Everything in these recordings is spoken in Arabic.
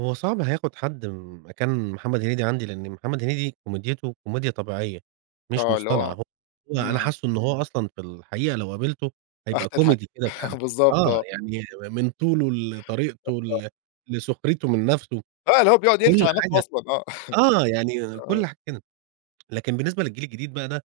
هو صعب هياخد حد مكان محمد هنيدي عندي، لأن محمد هنيدي كوميديته كوميديا طبيعيّة مش آه، اللي مصطنعة، هو هو أنا امم. حاسه إن هو أصلًا في الحقيقة لو قابلته راح هيبقى تضحك، كوميدي كده فعلًا، بالضبط آه، آه. يعني من طوله، لطريقته، [unintelligible] ل لسخريته من نفسه آه، اللي هو بيقعد يقلش كل على نفسه حاجة، أصلًا آه. آه، يعني آه. كل حاجة لكن بالنسبة للجيل الجديد بقى ده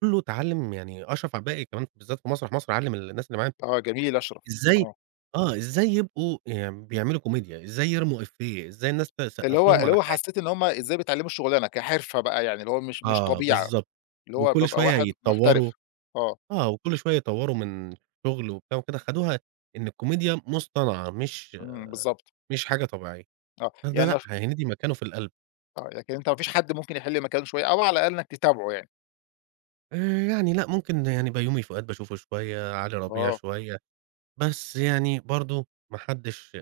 كلّه اتعلم يعني أشرف عبد الباقي كمان بالذات في مسرح مصر علم الناس اللي معاه آه، جميل أشرف، إزاي آه. آه، إزاي يبقوا بيعملوا كوميديا، زي يرموا إيفيه إزاي الناس اللي تسقف هو لهم اللي على هو حاجة. حسّيت إن هم إزاي بيتعلموا الشغلانة كحرفة بقى يعني، اللي هو مش مش آه، طبيعة بالضبط. اللي هو وكل ببقى شويّة واحد يتطوروا محترف، آه. آه، وكل شويّة يطوروا من الشغل وبتاع وكده خدوها إن الكوميديا مصطنعة مش امم، بالضبط. مش حاجة طبيعيّة، آه، ه ده يعني لأ هنيدي مكانه في القلب. آه، لكن أنت ما فيش حد ممكن يحل مكانه شوية أو على أقل إنك تتابعه يعني؟ آآ، يعني لأ ممكن يعني بيومي فؤاد باشوفه شويّة، على ربيع آه. شويّة، بس يعني برضو ما حدش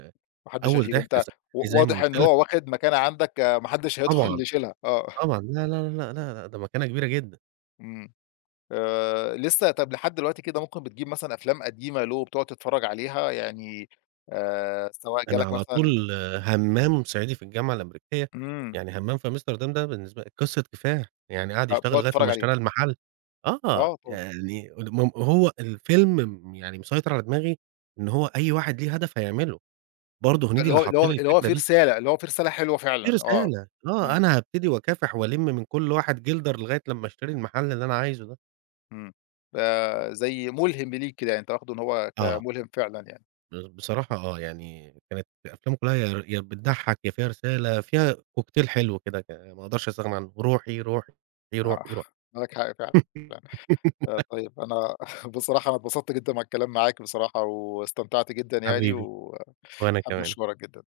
ما حدش أوّل هيشيله ضحكة أنت [unintelligible] و زي ما واضح إن قلت لك هو واخد مكانة عندك ما حدش هيدخل طبعًا، يشيلها، آه. طبعًا، لا، لا، لا، لأ، لأ ده مكانة كبيرة جدًا. امم، آآ، لسّه طب لحد دلوقتي كده ممكن بتجيب مثلًا أفلام قديمة له، وبتقعد تتفرّج عليها يعني آآ، سواء أنا جالك على مثلًا طول همام صعيدي في الجامعة الأمريكية، امم. يعني همام في أمستردام ده بالنسبة قصّة كفاح، يعني قعد يشتغل هتقعد لغاية تتفرج لمّا عليه. اشتري المحل آه، آه، طبعًا. يعني هو الفيلم يعني مسيطر على دماغي إن هو أي واحد ليه هدف هيعمله، برضو هنيدي اللي اللي هو حط اللي هو لي اللي هو الفكرة في دي. رسالة، اللي هو في رسالة حلوة في فعلًا آه، رسالة آه، امم. أنا هابتدي وأكافح والِم من كل واحد جلدر لغاية لمّا أشتري المحل اللي أنا عايزه ده. امم، آآ، زي ملهم ليك كده، يعني أنت واخده إن هو آه. كملهم فعلًا يعني. بصراحة آه، يعني كانت أفلام كلها يا بتضحك، يا فيها رسالة فيها كوكتيل حلو كده ما أقدرش أستغنى عنه روحي، روحي، آه، روحي، روحي. معاك حق فعلًا، ف طيّب أنا بصراحة أنا اتبسطت جدًا مع الكلام معاك، بصراحة واستمتعت جدًا يعني، حبيبي، وأحب وأنا كمان. أشكرك جدًا.